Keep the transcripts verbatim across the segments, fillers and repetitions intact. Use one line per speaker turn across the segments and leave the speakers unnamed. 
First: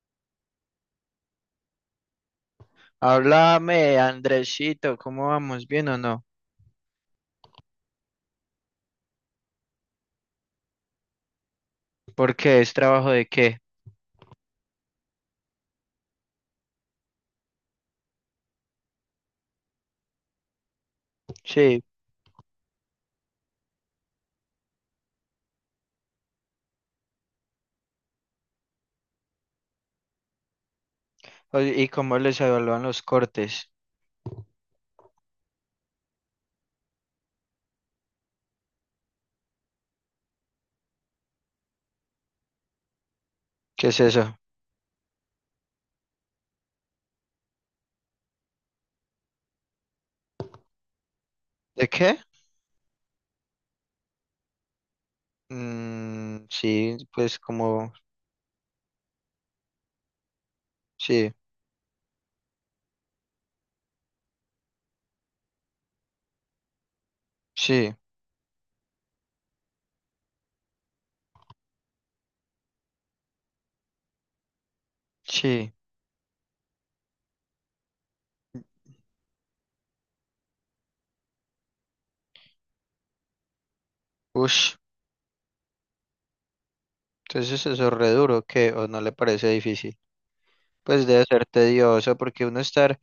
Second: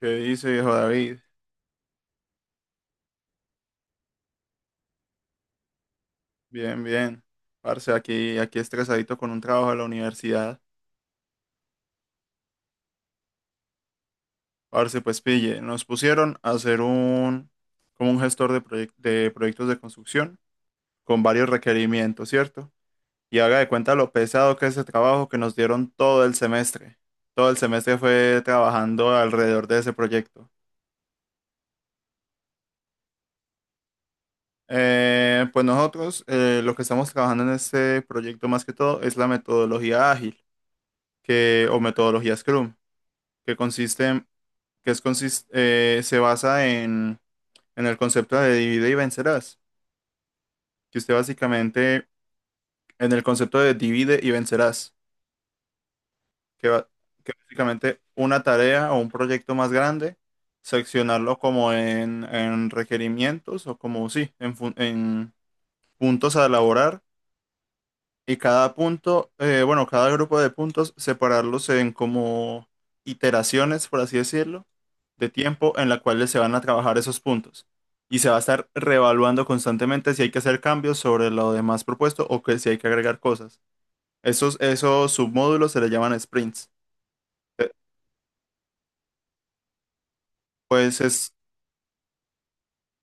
¿Qué dice, viejo David?
Háblame, Andresito, ¿cómo vamos? ¿Bien o no?
Bien, bien. Parce, aquí, aquí estresadito con un trabajo de la universidad.
¿Por qué? ¿Es trabajo de qué?
Parce, pues pille, nos pusieron a hacer un, como un gestor de, proyec- de proyectos de construcción con varios
Sí.
requerimientos, ¿cierto? Y haga de cuenta lo pesado que es ese trabajo que nos dieron todo el semestre. Todo el semestre fue trabajando alrededor de ese proyecto.
O- ¿Y cómo les evalúan los cortes?
Eh, pues nosotros eh, lo que estamos trabajando en este proyecto más que todo es la metodología ágil que, o metodología Scrum que
¿Qué es
consiste,
eso?
que es consis- eh, se basa en, en el concepto de divide y vencerás, que usted
¿De
básicamente,
qué?
en el concepto de divide y vencerás,
Mm,
que, ba-
sí,
que
pues como...
básicamente una tarea o un proyecto más grande,
Sí,
seccionarlo como en, en requerimientos o como, sí, en, fun- en puntos a elaborar
sí,
y cada punto, eh, bueno, cada grupo de puntos, separarlos en como iteraciones, por así decirlo, de
sí.
tiempo en la cual se van a trabajar esos puntos. Y se va a estar reevaluando constantemente si hay que hacer cambios sobre lo demás propuesto o que si hay que agregar cosas. Esos,
Ush.
esos submódulos se les llaman sprints.
Entonces
Eh,
eso es re duro, ¿qué? ¿O no le parece difícil?
Pues
Pues debe
es,
ser tedioso porque uno estar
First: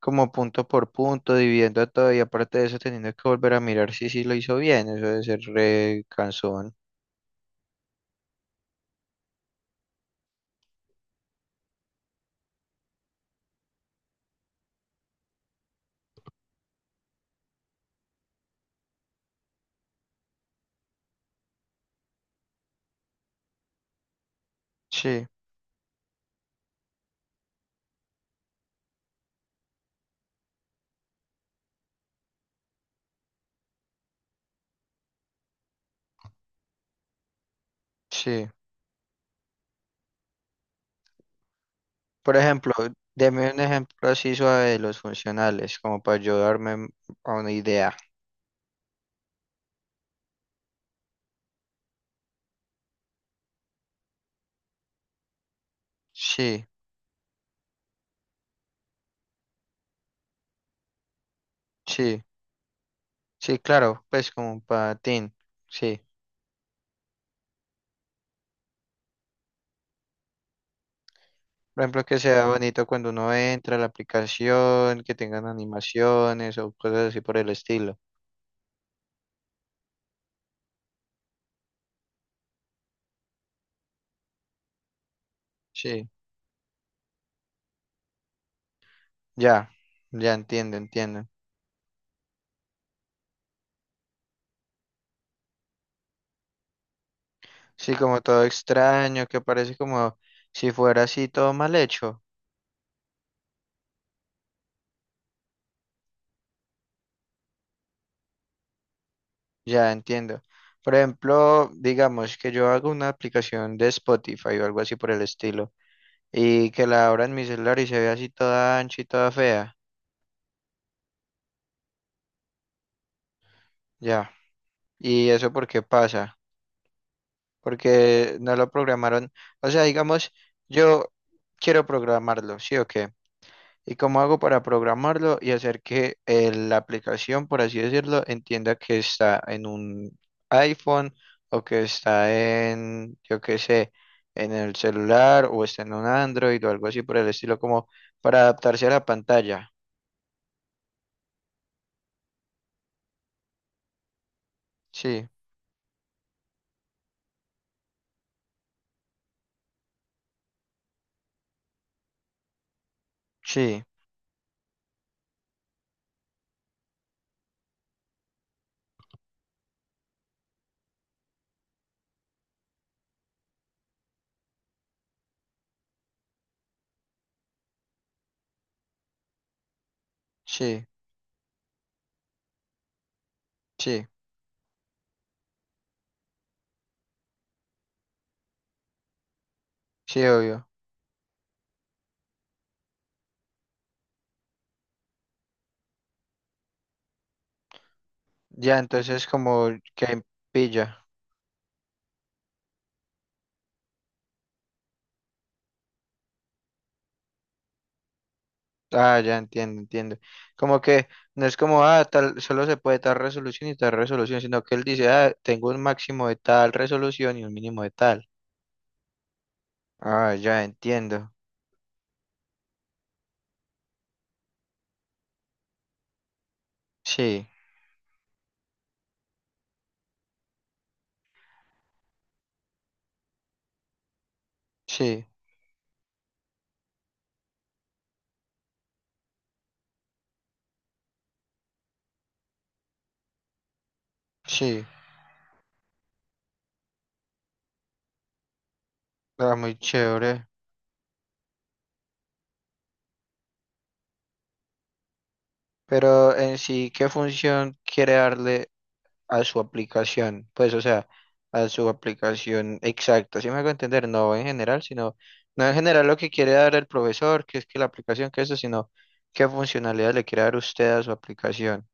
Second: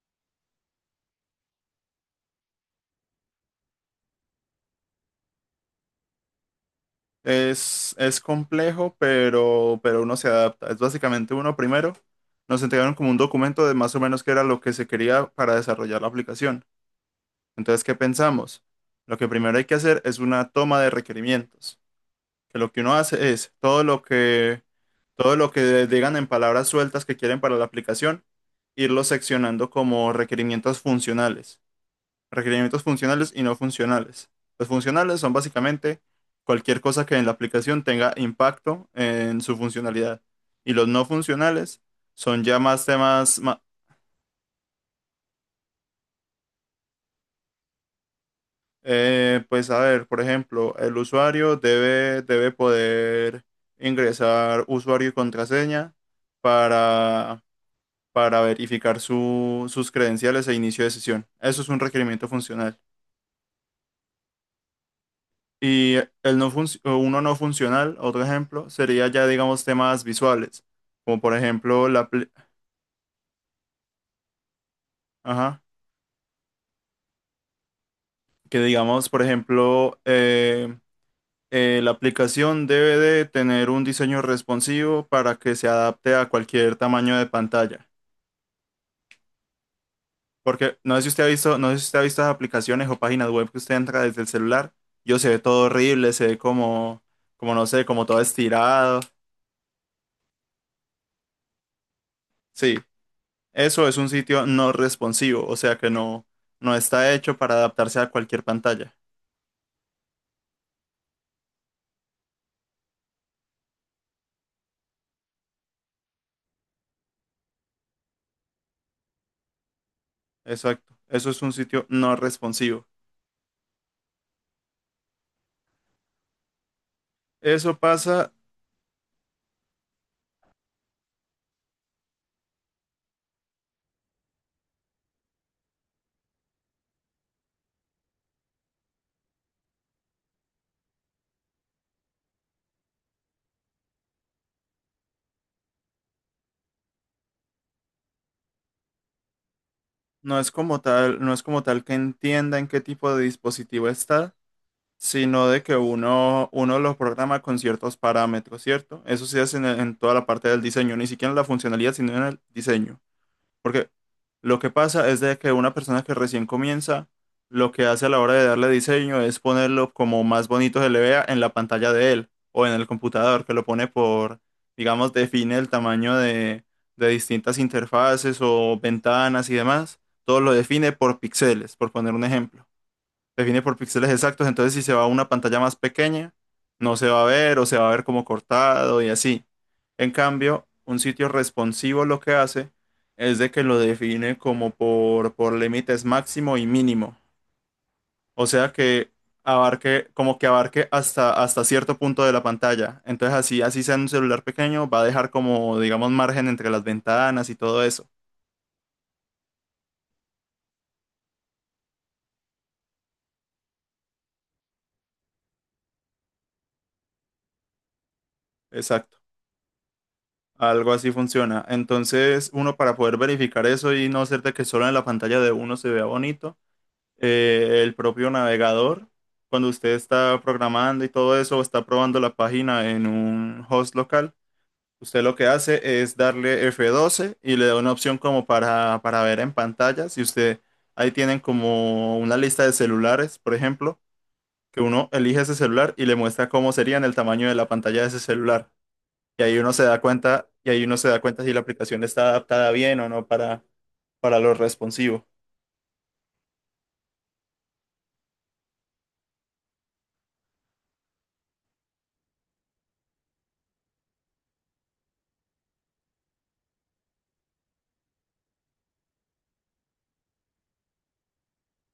como punto por punto, dividiendo todo y aparte de eso teniendo que volver a mirar si sí lo hizo bien, eso debe ser re cansón.
es, es complejo, pero, pero uno se adapta. Es básicamente uno primero. Nos entregaron como un documento de más o menos qué era lo que se quería para desarrollar la aplicación. Entonces, ¿qué pensamos? Lo que primero hay que hacer es una toma de requerimientos, que lo que uno hace es todo lo que,
Sí,
todo lo que digan en palabras sueltas que quieren para la aplicación, irlo seccionando como requerimientos funcionales, requerimientos funcionales y no funcionales. Los funcionales son básicamente cualquier cosa que en la aplicación tenga
sí.
impacto en su funcionalidad. Y los no funcionales
Por
son ya
ejemplo,
más temas,
deme un
ma-
ejemplo así suave de los funcionales, como para ayudarme m- a una idea.
eh, pues a ver, por ejemplo, el usuario debe, debe poder ingresar usuario y contraseña
Sí,
para verificar su- sus credenciales e inicio de sesión. Eso es un
sí,
requerimiento funcional.
sí, claro, pues como un patín,
Y
sí.
el no func- uno no funcional, otro ejemplo, sería ya, digamos, temas visuales, como por
Por
ejemplo
ejemplo,
la,
que
apli-
sea bonito cuando uno entra a la aplicación, que tengan
ajá,
animaciones o cosas así por el estilo.
que digamos, por ejemplo, eh, eh, la aplicación debe de tener un diseño responsivo para que se
Sí,
adapte a cualquier tamaño de pantalla.
ya, ya
Porque
entiendo,
no sé si usted ha
entiendo.
visto, no sé si usted ha visto esas aplicaciones o páginas web que usted entra desde el celular. Yo se ve todo horrible, se ve como, como no sé,
Sí,
como todo
como todo
estirado.
extraño, que parece como si fuera así todo mal hecho.
Sí, eso es un sitio no responsivo, o sea que no, no está hecho para adaptarse a cualquier pantalla.
Ya entiendo. Por ejemplo, digamos que yo hago una aplicación de Spotify o algo así por el estilo y que la abra en mi celular y se ve así toda ancha y toda fea.
Exacto, eso es un sitio no responsivo.
Ya. ¿Y eso por qué pasa?
Eso pasa,
Porque no lo programaron. O sea, digamos, yo quiero programarlo, ¿sí o qué? ¿Y cómo hago para programarlo y hacer que eh, la aplicación, por así decirlo, entienda que está en un iPhone o que está en, yo qué sé, en el celular o está en un Android o algo así por el estilo, como para adaptarse a la pantalla?
no es como tal, no es como tal que entienda en qué tipo de dispositivo está,
Sí,
sino de que uno, uno los programa con ciertos parámetros, ¿cierto? Eso se hace en, en toda la parte del diseño, ni siquiera en la funcionalidad, sino en el diseño.
sí,
Porque lo que pasa es de que una persona que recién comienza, lo que hace a la hora de darle diseño es ponerlo como más bonito se le vea en la pantalla de él o en el computador, que lo pone por, digamos, define el tamaño de, de distintas interfaces o ventanas y demás. Todo lo
sí,
define por píxeles, por poner un ejemplo, define por
sí,
píxeles exactos, entonces si se va a una pantalla más pequeña, no se va a ver o se va a ver como cortado y así. En
sí,
cambio,
obvio.
un sitio responsivo lo que hace es de que lo define como por, por límites máximo y mínimo, o sea
Ya,
que
entonces como
abarque,
que
como que abarque
pilla.
hasta, hasta cierto punto de la pantalla. Entonces así, así sea un celular pequeño, va a dejar como, digamos, margen entre las ventanas y todo eso.
Ah, ya entiendo, entiendo. Como que no es como, ah, tal, solo se puede tal resolución y tal resolución, sino que él dice, ah, tengo un máximo de tal resolución y un mínimo de tal.
Exacto.
Ah, ya
Algo así
entiendo.
funciona. Entonces, uno para poder verificar eso y no hacer de que solo en la pantalla de uno se vea bonito,
Sí,
eh, el propio navegador, cuando usted está programando y todo eso, o está probando la página en un host local, usted
sí,
lo que hace es darle F doce y le da una opción como para, para ver en pantalla. Si usted, ahí tienen como una lista de celulares, por ejemplo, que
sí.
uno elige ese celular y le muestra cómo sería en el tamaño de la pantalla de ese celular. Y
Ah,
ahí uno
muy
se da
chévere.
cuenta, y ahí uno se da cuenta si la aplicación está adaptada bien o no para, para lo responsivo.
Pero en sí, ¿qué función quiere darle a su aplicación, pues, o sea, a su aplicación exacta, ¿sí me hago entender? No en general, sino, no en general lo que quiere dar el profesor, que es que la aplicación, que eso, sino qué funcionalidad le quiere dar usted a su aplicación.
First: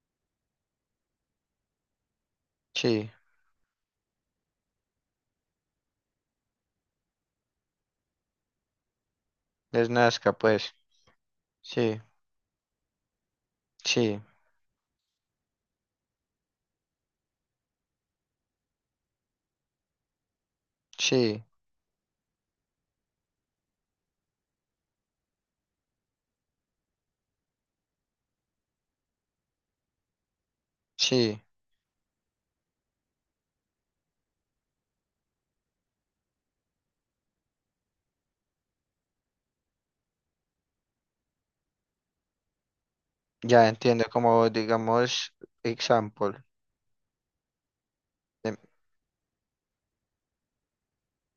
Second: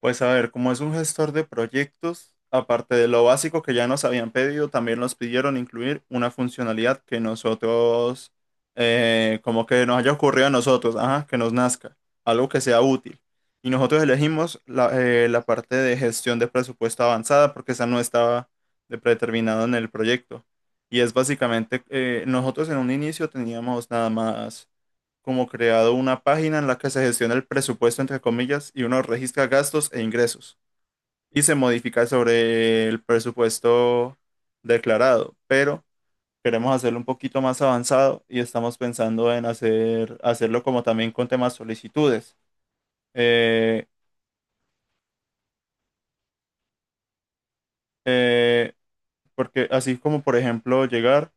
Pues a ver, como es un gestor de proyectos, aparte de
Sí,
lo básico que ya nos habían pedido, también nos pidieron incluir una funcionalidad que nosotros, eh, como que
es
nos haya
Nazca,
ocurrido a
pues,
nosotros, ajá, que nos nazca,
sí,
algo que sea útil. Y nosotros
sí,
elegimos la, eh, la parte de gestión de presupuesto avanzada porque esa no estaba de predeterminado en el proyecto. Y es
sí,
básicamente, eh, nosotros en un inicio teníamos nada más como creado una página en la que se gestiona el presupuesto, entre comillas, y uno registra gastos e ingresos
sí,
y se modifica sobre el presupuesto declarado. Pero queremos hacerlo un poquito más avanzado y estamos pensando en hacer, hacerlo como también con temas solicitudes.
ya
Eh,
entiendo, como digamos, example, em,
eh, porque así como, por ejemplo, llegar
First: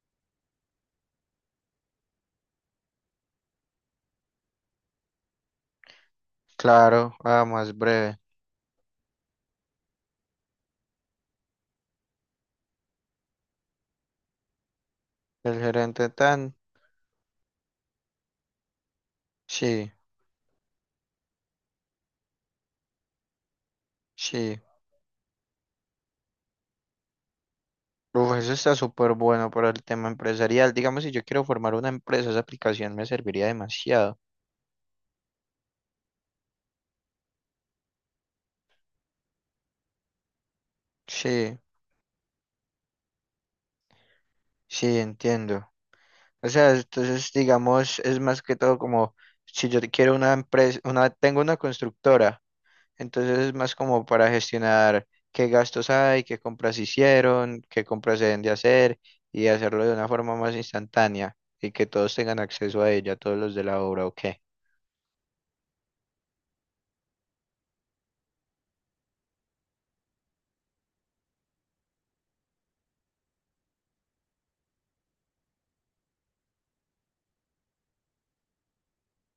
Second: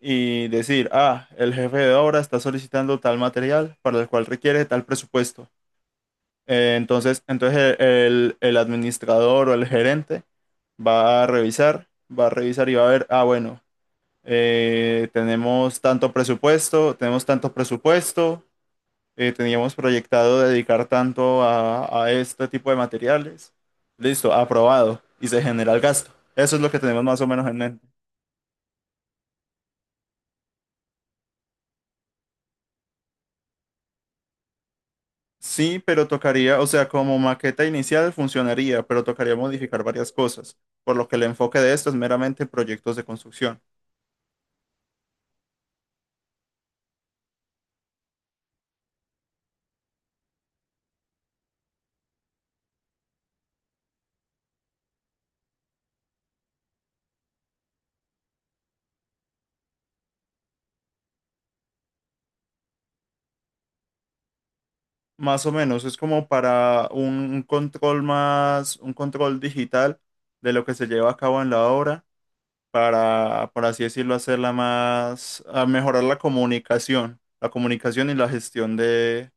y decir, ah, el jefe de obra está solicitando tal material para el cual requiere tal presupuesto. Eh,
claro,
entonces,
ah,
entonces
más breve,
el, el- administrador o el gerente va a revisar, va a revisar y va a ver, ah, bueno, eh,
el
tenemos
gerente
tanto
tan,
presupuesto, tenemos tanto presupuesto, eh, teníamos
sí,
proyectado dedicar tanto a, a este tipo de materiales. Listo,
sí.
aprobado y se genera el gasto. Eso es lo que tenemos más o menos en mente.
Uf, eso está súper bueno para el tema empresarial. Digamos, si yo quiero formar una empresa, esa aplicación me serviría demasiado.
Sí, pero tocaría, o sea, como maqueta inicial funcionaría, pero tocaría modificar varias cosas, por lo que el
Sí,
enfoque de esto es meramente proyectos de construcción.
sí, entiendo. O sea, entonces, digamos, es más que todo como si yo quiero una empresa, una, tengo una constructora, entonces es más como para gestionar qué gastos hay, qué compras hicieron, qué compras se deben de hacer y hacerlo de una forma más instantánea y que todos tengan acceso a ella, todos los de la obra, ¿o qué?
Más o menos, es como para un, un control más, un control digital de lo que se lleva a cabo en la obra, para, por así decirlo, hacerla más, a mejorar la comunicación, la comunicación y la gestión de,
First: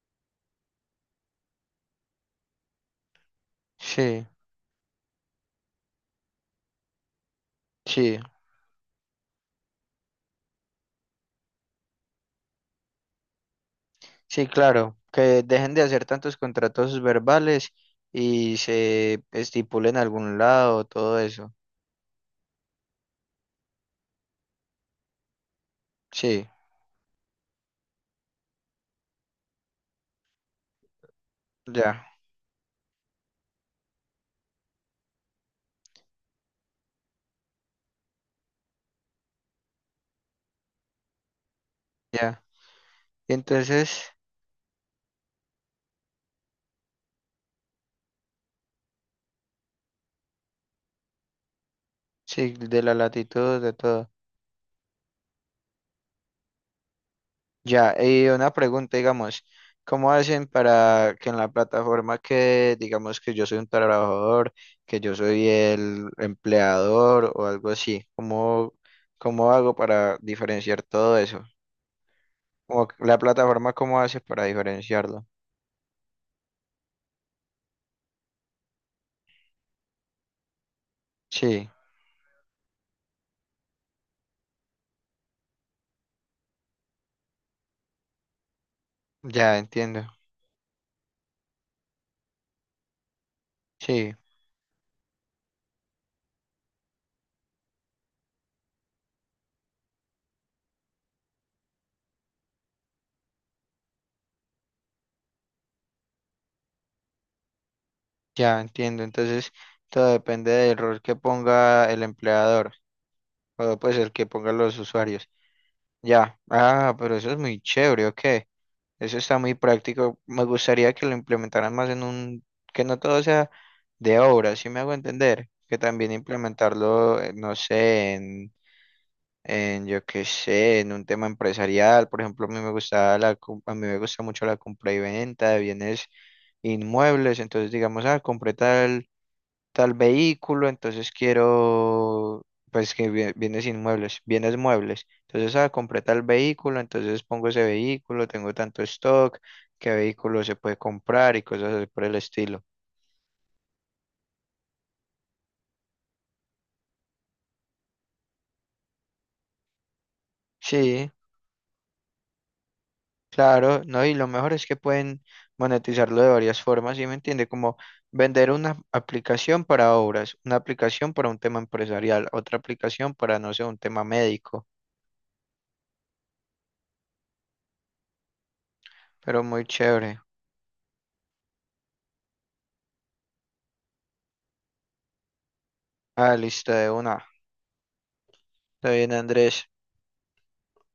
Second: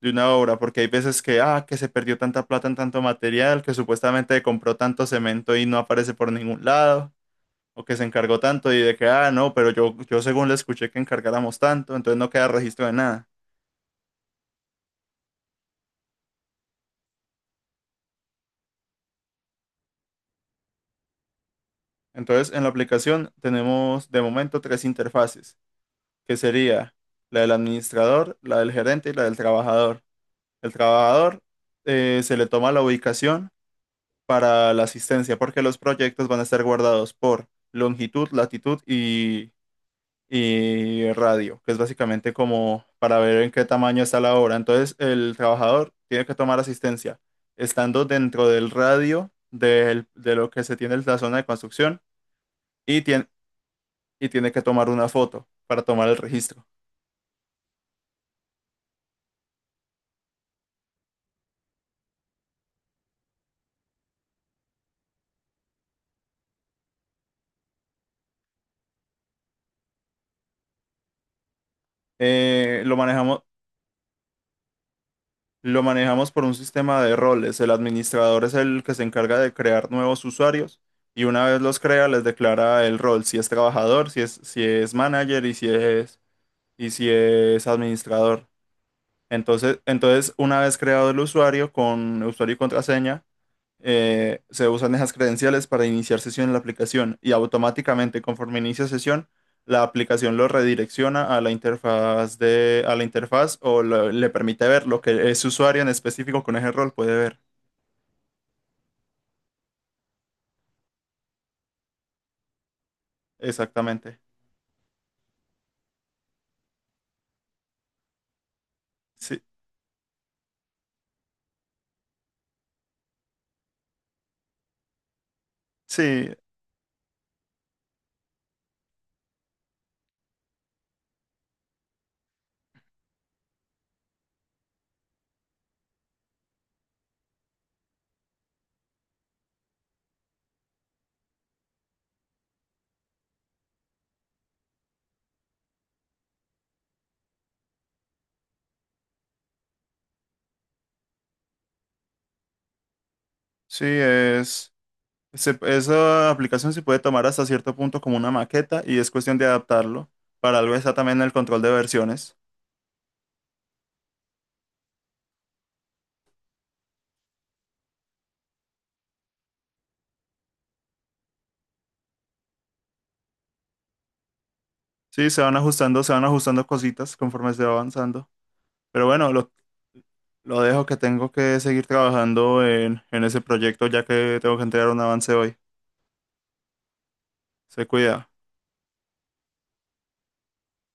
de una obra, porque hay veces que, ah, que se perdió tanta plata en tanto material, que
Sí,
supuestamente compró tanto cemento y no aparece por ningún lado, o que se
sí.
encargó tanto y de que, ah, no, pero yo, yo según le escuché que encargáramos tanto, entonces no queda registro de nada.
Sí, claro, que dejen de hacer tantos contratos verbales y se estipule en algún lado, todo eso.
Entonces, en la aplicación tenemos de momento tres interfaces, que
Sí,
sería la del administrador, la del gerente y la del trabajador. El trabajador,
ya,
eh, se le toma la ubicación para la asistencia, porque los proyectos van a estar guardados por longitud, latitud y, y radio, que es básicamente
ya.
como para
Y
ver en qué tamaño
entonces,
está la obra. Entonces, el trabajador tiene que tomar asistencia estando dentro del radio del- de lo que se tiene en la zona de construcción.
sí, de la
Y tien-
latitud, de todo.
y tiene que tomar una foto para tomar el registro.
Ya, y una pregunta, digamos, ¿cómo hacen para que en la plataforma que, digamos, que yo soy un trabajador, que yo soy el empleador o algo así? ¿Cómo, cómo hago para diferenciar todo eso?
Eh,
Como que
lo
la
manejamos,
plataforma, ¿cómo hace para diferenciarlo?
lo manejamos por un sistema de roles. El administrador es el que se encarga de crear nuevos usuarios y una vez
Sí.
los crea, les declara el rol, si es trabajador, si es, si es manager y si es, y si es administrador.
Ya
Entonces,
entiendo,
entonces, una vez creado el usuario con usuario y contraseña,
sí,
eh, se usan esas credenciales para iniciar sesión en la aplicación y automáticamente conforme inicia sesión, la aplicación lo redirecciona a la interfaz de, a la interfaz o lo- le permite ver lo que ese usuario en específico con ese rol puede ver.
ya entiendo. Entonces, todo depende del rol que ponga el empleador o pues el
Exactamente.
que pongan los usuarios. Ya, ah, pero eso es muy chévere, ok. Eso está
Sí,
muy práctico. Me gustaría que lo implementaran más en un, que no todo sea de obra, si me hago entender, que también
sí,
implementarlo, eh, no sé, en, yo qué sé, en un tema empresarial. Por ejemplo, a mí me gusta la, com- a mí me gusta mucho la compra y venta de bienes inmuebles. Entonces, digamos, ah, compré tal, tal vehículo, entonces quiero, pues que bie- bienes inmuebles, bienes muebles. Entonces, ah, compré tal vehículo, entonces pongo ese vehículo, tengo tanto stock, qué vehículo se puede comprar y cosas así por el estilo.
sí, es, se- esa aplicación se puede tomar hasta cierto punto como una maqueta y es cuestión de adaptarlo. Para algo está
Sí,
también el control de versiones.
Claro, ¿no? Y lo mejor es que pueden monetizarlo de varias formas, ¿sí me entiende? Como vender una aplicación para obras, una aplicación para un tema empresarial, otra aplicación para, no sé, un tema médico,
Sí, se van ajustando, se van ajustando cositas conforme se va avanzando. Pero bueno,
pero
lo
muy chévere.
lo dejo que tengo que seguir trabajando en, en ese proyecto ya que tengo que entregar un avance hoy.
Ah, lista de una.
Se cuida.
Está bien, Andrés.